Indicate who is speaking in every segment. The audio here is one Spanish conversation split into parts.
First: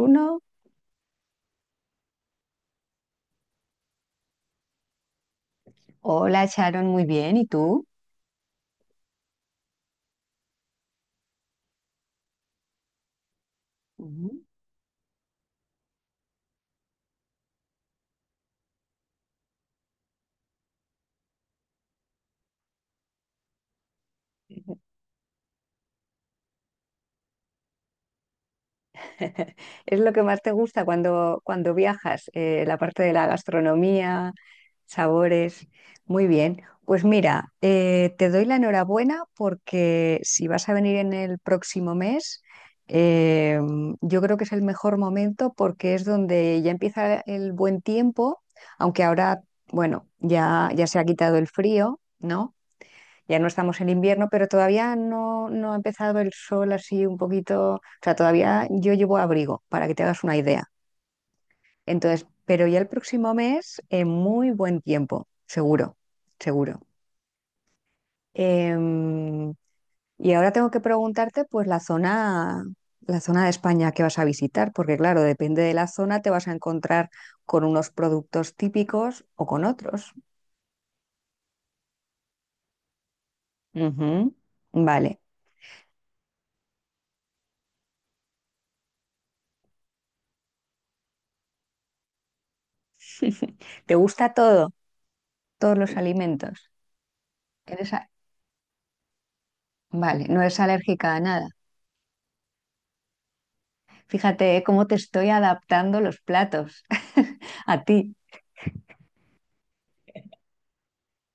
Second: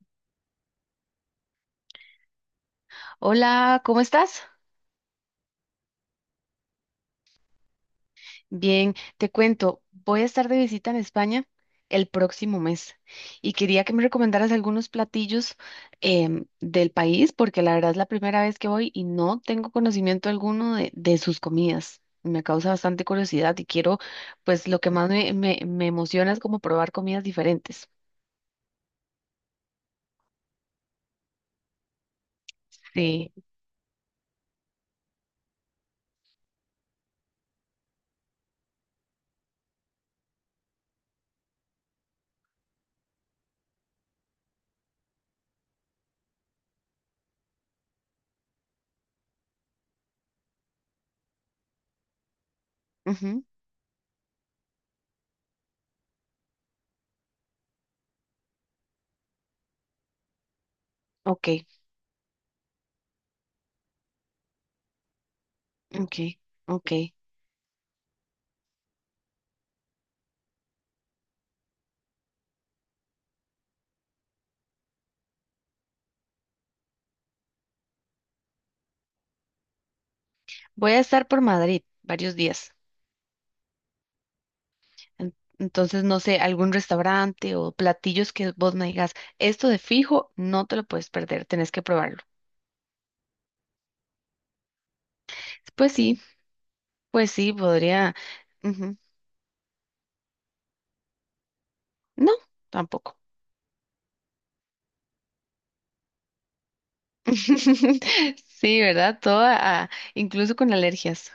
Speaker 1: Uno,
Speaker 2: Hola, ¿cómo estás?
Speaker 1: hola Sharon, muy bien. ¿Y tú?
Speaker 2: Bien, te cuento, voy a estar de visita en España el próximo mes y quería que me
Speaker 1: Ujú.
Speaker 2: recomendaras algunos platillos del país porque la verdad es la primera vez que voy y no tengo conocimiento alguno de sus comidas. Me causa bastante curiosidad y quiero, pues lo que más me emociona es como probar comidas diferentes.
Speaker 1: ¿Es lo que más te gusta cuando viajas? La parte de la
Speaker 2: Sí.
Speaker 1: gastronomía, sabores. Muy bien. Pues mira, te doy la enhorabuena porque si vas a venir en el próximo mes, eh, yo creo que es el mejor momento porque es donde ya empieza el buen tiempo, aunque ahora, bueno, ya se ha quitado el frío, ¿no? Ya
Speaker 2: Ujú.
Speaker 1: no estamos en invierno, pero todavía no ha empezado el sol así un poquito. O sea, todavía yo llevo abrigo, para que te hagas una idea.
Speaker 2: Ok,
Speaker 1: Entonces, pero ya el próximo mes, en muy buen tiempo, seguro,
Speaker 2: ok,
Speaker 1: seguro.
Speaker 2: ok.
Speaker 1: Em, y ahora tengo que preguntarte, pues, la zona de España que vas a visitar, porque claro, depende de la zona, te vas a encontrar con unos productos típicos o con otros.
Speaker 2: Voy a estar por Madrid varios días.
Speaker 1: Ujú. Vale.
Speaker 2: Entonces, no sé, algún restaurante o platillos que vos me digas, esto de fijo, no te lo puedes perder, tenés que probarlo.
Speaker 1: ¿Te gusta todo, todos
Speaker 2: Pues
Speaker 1: los
Speaker 2: sí,
Speaker 1: alimentos?
Speaker 2: pues sí,
Speaker 1: ¿Eres?
Speaker 2: podría. Ujú.
Speaker 1: Vale, no es alérgica a nada.
Speaker 2: No, tampoco.
Speaker 1: Fíjate, ¿eh? Cómo te estoy adaptando los platos a ti.
Speaker 2: Sí, ¿verdad? Todo, incluso con alergias.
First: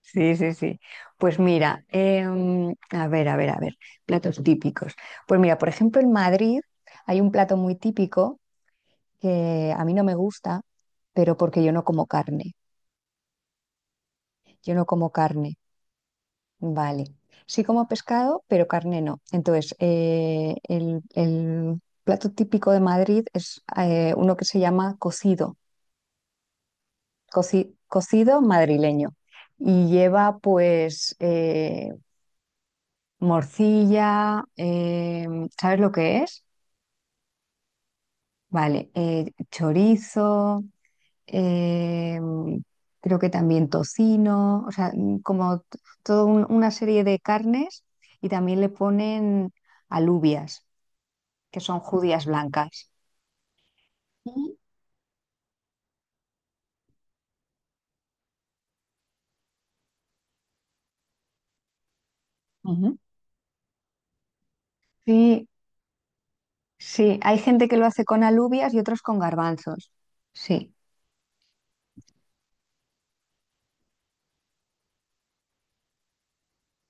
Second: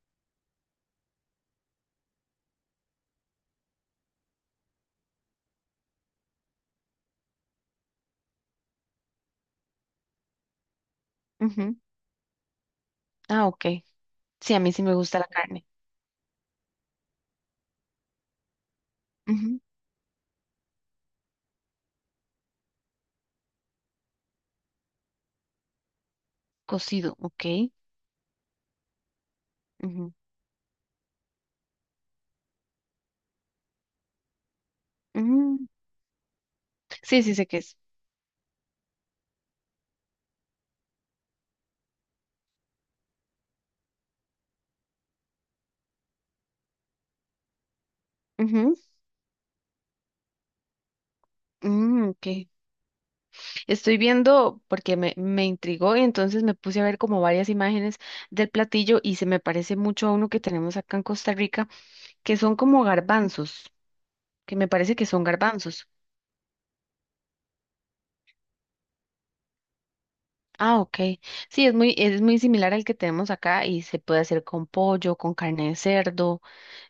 Speaker 1: Sí, sí, sí. Pues mira, a ver, a ver, a ver, platos típicos. Pues mira, por ejemplo, en Madrid hay un plato muy típico que a mí no me gusta, pero porque yo
Speaker 2: Ujú.
Speaker 1: no como carne.
Speaker 2: Ah, ok. Sí, a mí
Speaker 1: Yo
Speaker 2: sí
Speaker 1: no
Speaker 2: me
Speaker 1: como
Speaker 2: gusta la
Speaker 1: carne,
Speaker 2: carne.
Speaker 1: vale. Sí como pescado, pero carne no.
Speaker 2: Ujú.
Speaker 1: Entonces, el plato típico de Madrid es uno que se llama cocido,
Speaker 2: Cocido, ok.
Speaker 1: cocido madrileño. Y
Speaker 2: Ujú.
Speaker 1: lleva pues morcilla,
Speaker 2: Mm.
Speaker 1: ¿sabes lo que es?
Speaker 2: Sí sé qué es.
Speaker 1: Vale, chorizo, eh, creo que también tocino, o sea, mm, como toda una serie de carnes y también le
Speaker 2: Ujú.
Speaker 1: ponen alubias, que son
Speaker 2: Mm,
Speaker 1: judías
Speaker 2: ok.
Speaker 1: blancas.
Speaker 2: Estoy
Speaker 1: Y-
Speaker 2: viendo porque me intrigó y entonces me puse a ver como varias imágenes del platillo y se me parece mucho a uno que tenemos acá en Costa Rica, que son como
Speaker 1: ujú.
Speaker 2: garbanzos, que me parece que son
Speaker 1: Sí,
Speaker 2: garbanzos.
Speaker 1: sí, hay gente que lo hace con alubias y otros con garbanzos. Sí,
Speaker 2: Ah, ok. Sí, es muy similar al que tenemos acá y se puede hacer con pollo, con carne de cerdo,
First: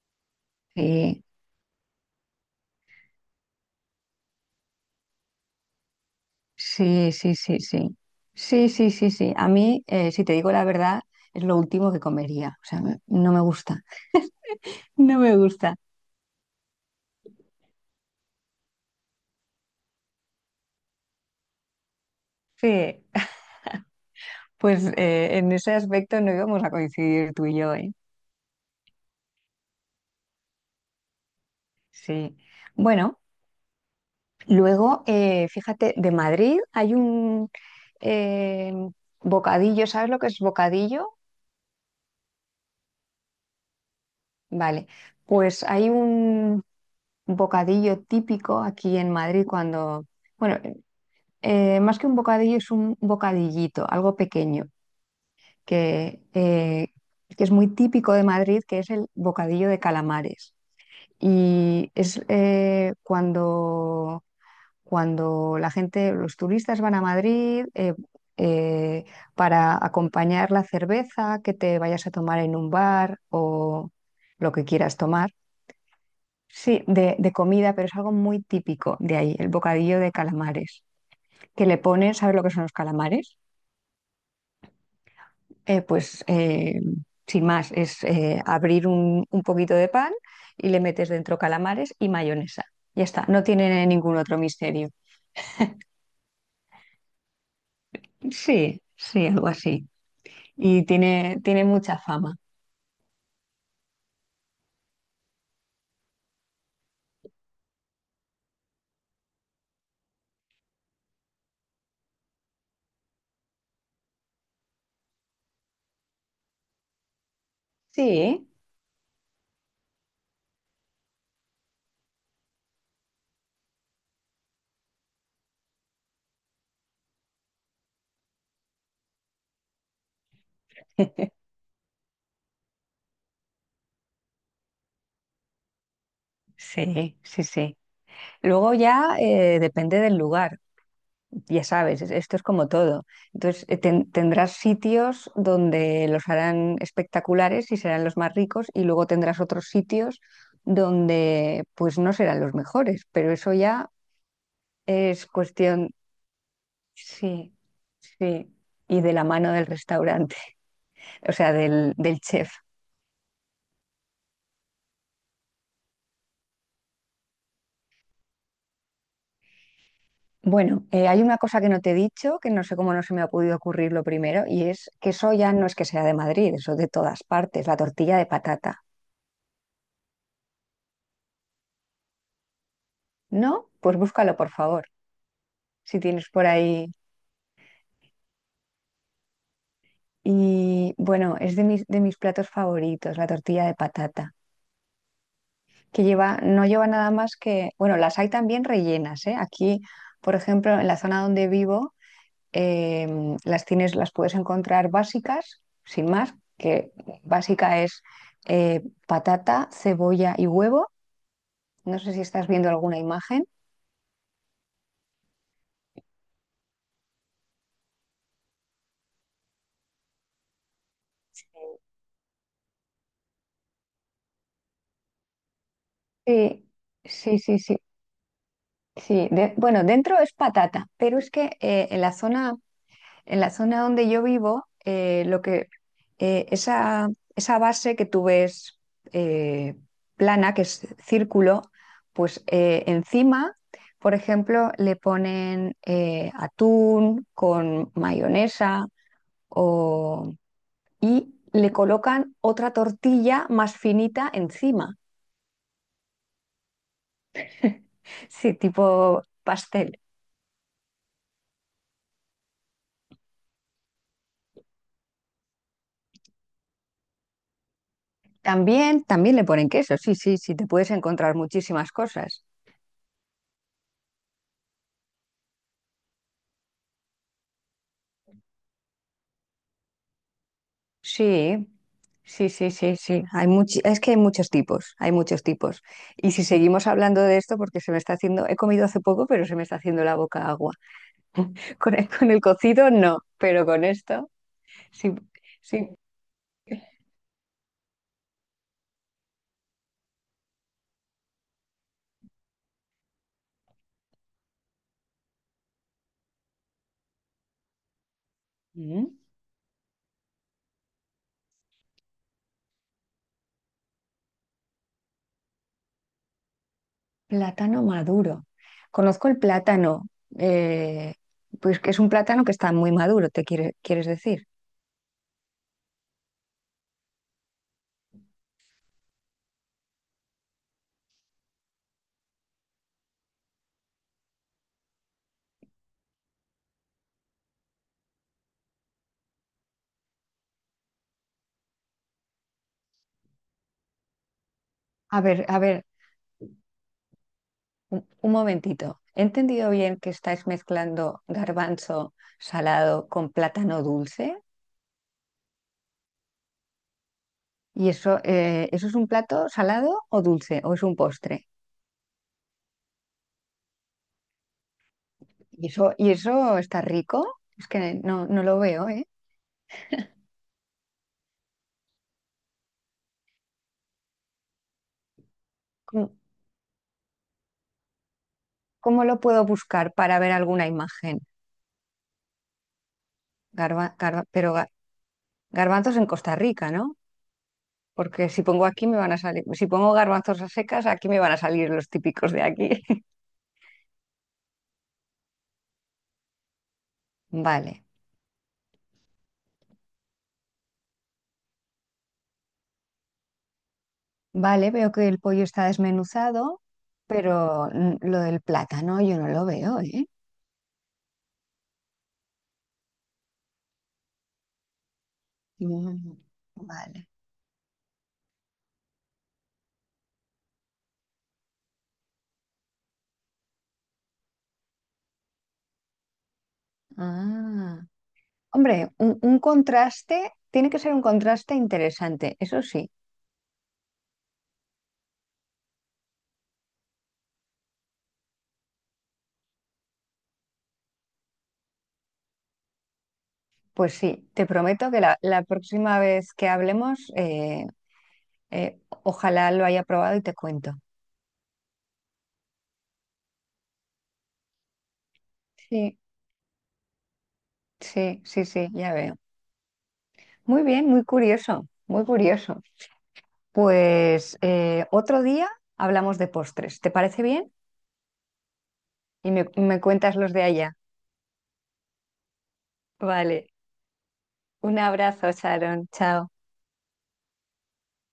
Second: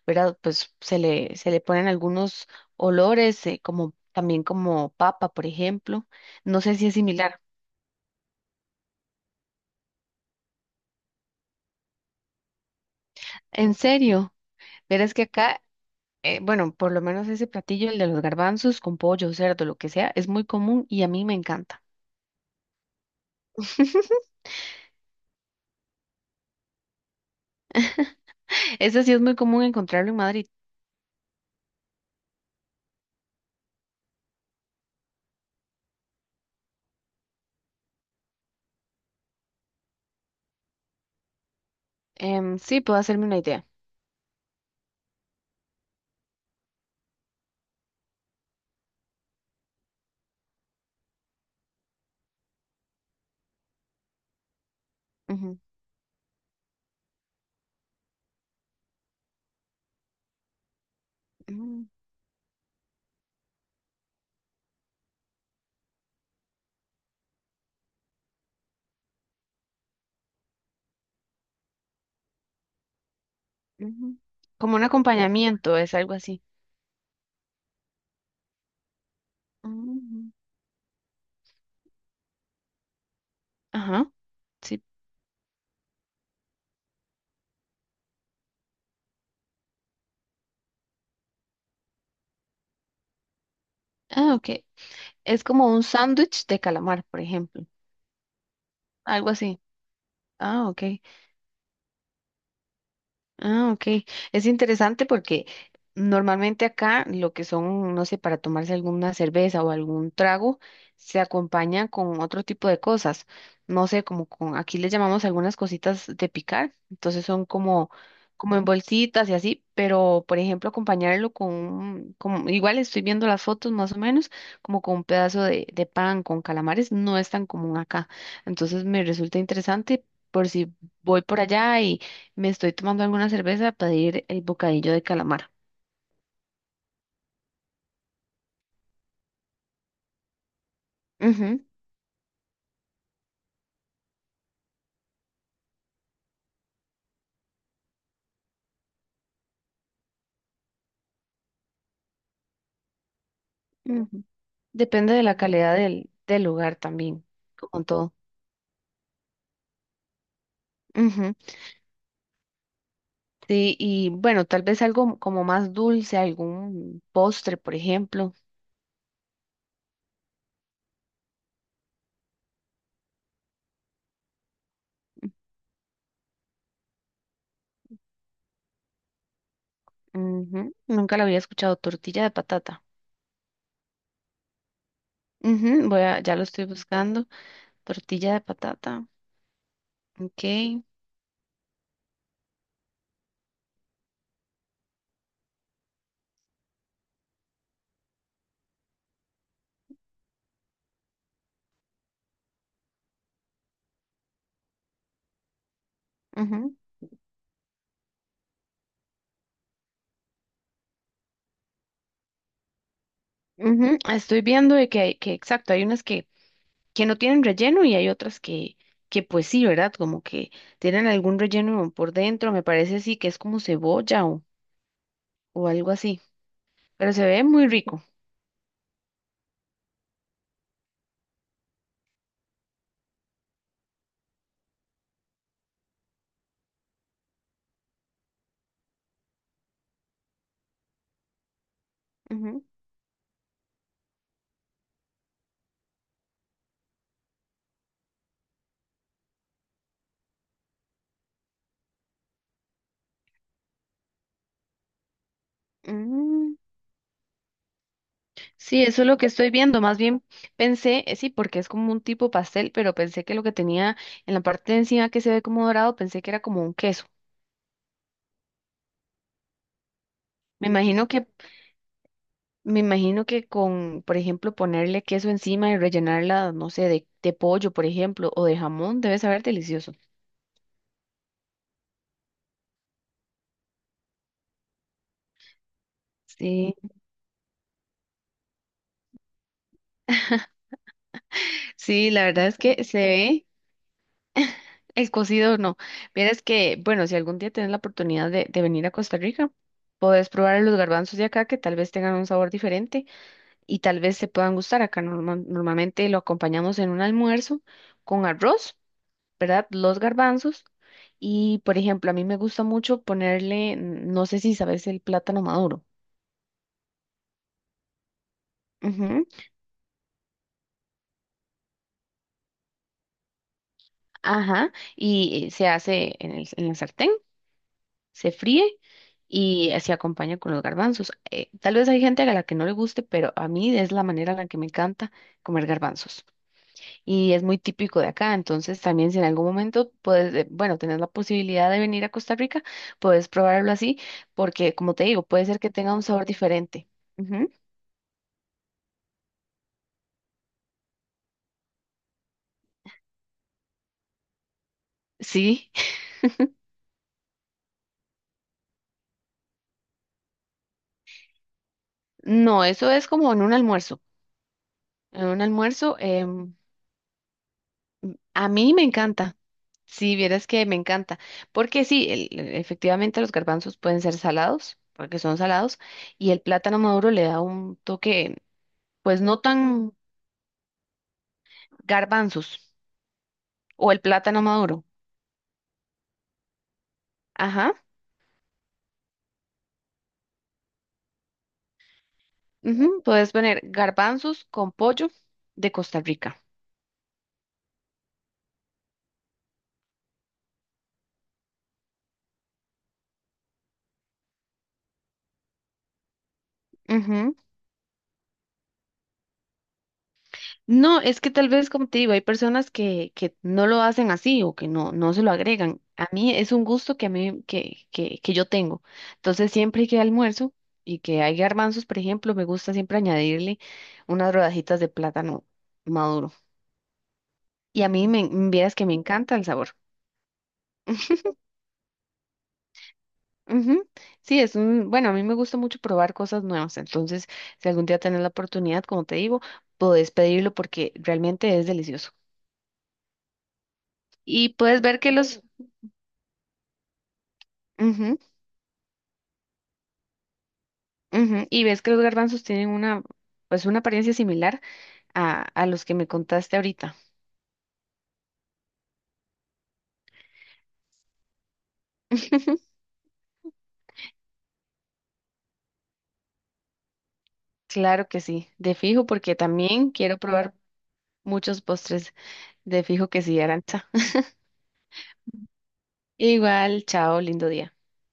Speaker 2: ¿verdad? Pues
Speaker 1: sí.
Speaker 2: se le ponen algunos olores, como también como papa, por ejemplo. No sé si es
Speaker 1: Sí, sí,
Speaker 2: similar.
Speaker 1: sí, sí. Sí, sí, sí, sí. A mí, si te digo la verdad, es lo último que comería. O sea, no me
Speaker 2: En
Speaker 1: gusta.
Speaker 2: serio, verás
Speaker 1: No
Speaker 2: que
Speaker 1: me
Speaker 2: acá
Speaker 1: gusta.
Speaker 2: bueno, por lo menos ese platillo, el de los garbanzos con pollo, cerdo, lo que sea, es muy común y a mí me encanta.
Speaker 1: Sí. Pues en ese aspecto no íbamos a coincidir tú y yo, ¿eh?
Speaker 2: Ese sí es muy común encontrarlo en Madrid.
Speaker 1: Sí. Bueno, luego, fíjate, de Madrid hay un eh, bocadillo. ¿Sabes lo que es bocadillo?
Speaker 2: Sí, puedo hacerme una idea.
Speaker 1: Vale. Pues hay un bocadillo típico aquí en Madrid cuando... Bueno, más que un bocadillo, es un bocadillito, algo pequeño,
Speaker 2: Ujú,
Speaker 1: que, eh, que es muy típico de Madrid, que es el bocadillo de calamares.
Speaker 2: ujú,
Speaker 1: Y es cuando, cuando la gente, los turistas van a Madrid eh, para acompañar la cerveza que te vayas a tomar en un bar o
Speaker 2: ujú.
Speaker 1: lo que
Speaker 2: Como un
Speaker 1: quieras tomar.
Speaker 2: acompañamiento, es algo así.
Speaker 1: Sí, de comida, pero es algo muy típico de ahí, el bocadillo de
Speaker 2: Ujú.
Speaker 1: calamares. Que le ponen, ¿sabes lo que son los calamares?
Speaker 2: Ajá, sí.
Speaker 1: Eh, pues eh, sin más, es abrir un poquito de pan y le metes dentro calamares y mayonesa. Ya está, no tiene ningún
Speaker 2: Ah,
Speaker 1: otro
Speaker 2: ok.
Speaker 1: misterio.
Speaker 2: Es como un sándwich de calamar, por ejemplo.
Speaker 1: Sí, sí,
Speaker 2: Algo
Speaker 1: algo
Speaker 2: así.
Speaker 1: así.
Speaker 2: Ah, ok.
Speaker 1: Y tiene, tiene mucha fama.
Speaker 2: Ah, ok. Es interesante porque normalmente acá lo que son, no sé, para tomarse alguna cerveza o algún trago, se acompaña con otro tipo de cosas. No sé, como con, aquí le llamamos algunas cositas de picar, entonces son como,
Speaker 1: Sí.
Speaker 2: como en bolsitas y así, pero por ejemplo acompañarlo con, como, igual estoy viendo las fotos más o menos, como con un pedazo de pan con calamares, no es tan común acá. Entonces me resulta interesante por si voy por allá me estoy tomando alguna cerveza para pedir el bocadillo de calamar.
Speaker 1: Sí, sí, sí. Luego ya depende del lugar.
Speaker 2: Ujú,
Speaker 1: Ya sabes, esto es como todo. Entonces, tendrás sitios donde los harán espectaculares y serán los más ricos y luego tendrás otros sitios donde pues no serán los mejores, pero eso ya
Speaker 2: ujú. Depende de
Speaker 1: es
Speaker 2: la calidad
Speaker 1: cuestión,
Speaker 2: del lugar también,
Speaker 1: sí,
Speaker 2: como todo.
Speaker 1: sí, y de la mano del restaurante, o
Speaker 2: Ujú.
Speaker 1: sea, del chef.
Speaker 2: Sí, y bueno, tal vez algo como más dulce, algún postre, por ejemplo.
Speaker 1: Bueno, hay una cosa que no te he dicho, que no sé cómo no se me ha podido ocurrir lo primero, y es que eso ya no es que sea de Madrid, eso es de todas partes, la tortilla de patata.
Speaker 2: Ujú. Nunca lo había escuchado, tortilla de patata.
Speaker 1: ¿No? Pues búscalo, por favor.
Speaker 2: Ujú.
Speaker 1: Si
Speaker 2: Voy a,
Speaker 1: tienes
Speaker 2: ya lo
Speaker 1: por
Speaker 2: estoy
Speaker 1: ahí.
Speaker 2: buscando. Tortilla de patata. Ok.
Speaker 1: Y bueno, es de mis platos favoritos, la tortilla de patata, que lleva, no lleva nada más que, bueno, las hay también rellenas, ¿eh? Aquí, por ejemplo, en la zona donde vivo, las tienes, las puedes encontrar básicas, sin más,
Speaker 2: Ujú,
Speaker 1: que básica es patata, cebolla y huevo. No sé si estás viendo alguna imagen.
Speaker 2: ujú. Estoy viendo de que, que exacto, hay unas que no tienen relleno y hay otras que pues sí, ¿verdad? Como que tienen algún relleno por dentro, me parece así que es como cebolla o algo así,
Speaker 1: Sí,
Speaker 2: pero se
Speaker 1: sí,
Speaker 2: ve
Speaker 1: sí,
Speaker 2: muy
Speaker 1: sí.
Speaker 2: rico.
Speaker 1: Sí, bueno, dentro es patata, pero es que en la zona, en la zona donde yo vivo, eh, esa, esa base que tú ves eh, plana, que es círculo, pues
Speaker 2: Ujú.
Speaker 1: encima, por ejemplo, le ponen atún con mayonesa o... y le colocan otra tortilla más finita encima,
Speaker 2: Mm.
Speaker 1: sí,
Speaker 2: Sí, eso es lo
Speaker 1: tipo
Speaker 2: que estoy viendo. Más
Speaker 1: pastel.
Speaker 2: bien pensé, sí, porque es como un tipo pastel, pero pensé que lo que tenía en la parte de encima que se ve como dorado, pensé que era como un queso.
Speaker 1: También, también le ponen queso, sí, sí, sí, te
Speaker 2: Me
Speaker 1: puedes
Speaker 2: imagino que,
Speaker 1: encontrar muchísimas cosas.
Speaker 2: me imagino que con, por ejemplo, ponerle queso encima y rellenarla, no sé, de pollo, por ejemplo, o de jamón, debe saber delicioso.
Speaker 1: Sí, sí, sí, sí, sí. Es que hay muchos tipos, hay muchos tipos. Y si
Speaker 2: Sí.
Speaker 1: seguimos hablando de esto, porque se me está haciendo, he comido hace poco, pero se me está haciendo la boca agua.
Speaker 2: Sí, la
Speaker 1: Con el
Speaker 2: verdad es que
Speaker 1: cocido
Speaker 2: se
Speaker 1: no,
Speaker 2: ve
Speaker 1: pero con esto
Speaker 2: el
Speaker 1: sí,
Speaker 2: cocido, no.
Speaker 1: sí.
Speaker 2: Vieras que, bueno, si algún día tienes la oportunidad de venir a Costa Rica, podés probar los garbanzos de acá que tal vez tengan un sabor diferente y tal vez se puedan gustar. Acá normalmente lo acompañamos en un almuerzo con arroz,
Speaker 1: Mm.
Speaker 2: ¿verdad? Los garbanzos. Y, por ejemplo, a mí me gusta mucho ponerle, mm, no sé si sabes, el plátano maduro.
Speaker 1: Plátano maduro.
Speaker 2: Ujú.
Speaker 1: Conozco el plátano, eh, pues que es un plátano que está muy maduro, quieres decir.
Speaker 2: Ajá, y se hace en el, en la sartén. Se fríe y se acompaña con los garbanzos. Tal vez hay gente a la que no le guste, pero a mí es la manera en la que me encanta comer garbanzos. Y es muy típico de acá, entonces también si en algún momento puedes, bueno, tenés la posibilidad de venir a Costa Rica, puedes probarlo así, porque como te digo, puede
Speaker 1: A
Speaker 2: ser que
Speaker 1: ver,
Speaker 2: tenga un sabor diferente. Ujú.
Speaker 1: un momentito, ¿he entendido bien que estáis mezclando garbanzo salado con plátano dulce?
Speaker 2: Sí,
Speaker 1: ¿Y eso, eso es un plato salado o dulce o es un postre?
Speaker 2: no, eso es como en un almuerzo. En un almuerzo,
Speaker 1: Y eso está rico? Es que no, no
Speaker 2: a
Speaker 1: lo
Speaker 2: mí me
Speaker 1: veo, ¿eh?
Speaker 2: encanta. Sí, vieras que me encanta, porque sí, efectivamente los garbanzos pueden ser salados, porque son salados,
Speaker 1: ¿Cómo,
Speaker 2: y el plátano maduro le da un toque,
Speaker 1: cómo lo
Speaker 2: pues no
Speaker 1: puedo buscar
Speaker 2: tan
Speaker 1: para ver alguna imagen?
Speaker 2: garbanzos,
Speaker 1: Garba-
Speaker 2: o el
Speaker 1: garba-
Speaker 2: plátano
Speaker 1: pero ga-
Speaker 2: maduro.
Speaker 1: garbanzos en Costa Rica, ¿no?
Speaker 2: Ajá,
Speaker 1: Porque si pongo aquí me van a salir, si pongo garbanzos a secas, aquí me van a salir los típicos de aquí.
Speaker 2: ujú. Puedes poner garbanzos con pollo de Costa Rica.
Speaker 1: Vale. Vale, veo que el pollo está desmenuzado, pero mm, lo del plátano yo no lo veo, ¿eh?
Speaker 2: No, es que tal vez, como te digo, hay personas que no lo hacen así o que no, no se lo agregan. A
Speaker 1: Mm.
Speaker 2: mí es un gusto
Speaker 1: Vale.
Speaker 2: que a mí, que yo tengo. Entonces, siempre que almuerzo y que hay garbanzos, por ejemplo, me gusta siempre añadirle unas rodajitas de plátano maduro.
Speaker 1: Ah.
Speaker 2: Y a mí me, vieras que
Speaker 1: Hombre,
Speaker 2: me encanta
Speaker 1: un
Speaker 2: el sabor.
Speaker 1: contraste, tiene que ser un contraste interesante, eso sí.
Speaker 2: Ujú. Sí, es un, bueno, a mí me gusta mucho probar cosas nuevas, entonces si algún día tenés la oportunidad, como te digo, podés pedirlo porque realmente es delicioso.
Speaker 1: Pues sí, te
Speaker 2: Y puedes
Speaker 1: prometo que
Speaker 2: ver que
Speaker 1: la
Speaker 2: los,
Speaker 1: próxima vez que hablemos,
Speaker 2: ujú.
Speaker 1: ojalá lo haya probado y te cuento.
Speaker 2: Ujú. Y ves que los garbanzos tienen una, pues una apariencia similar a los que
Speaker 1: Sí,
Speaker 2: me contaste ahorita.
Speaker 1: sí, sí, sí, ya veo. Muy bien, muy curioso, muy curioso. Pues otro día hablamos de postres, ¿te parece bien?
Speaker 2: Claro que sí, de fijo,
Speaker 1: Y
Speaker 2: porque
Speaker 1: me
Speaker 2: también
Speaker 1: cuentas
Speaker 2: quiero
Speaker 1: los de
Speaker 2: probar
Speaker 1: allá.
Speaker 2: muchos postres. De fijo que sí,
Speaker 1: Vale,
Speaker 2: Arancha.
Speaker 1: un abrazo, Sharon. Chao.
Speaker 2: Igual, chao, lindo día.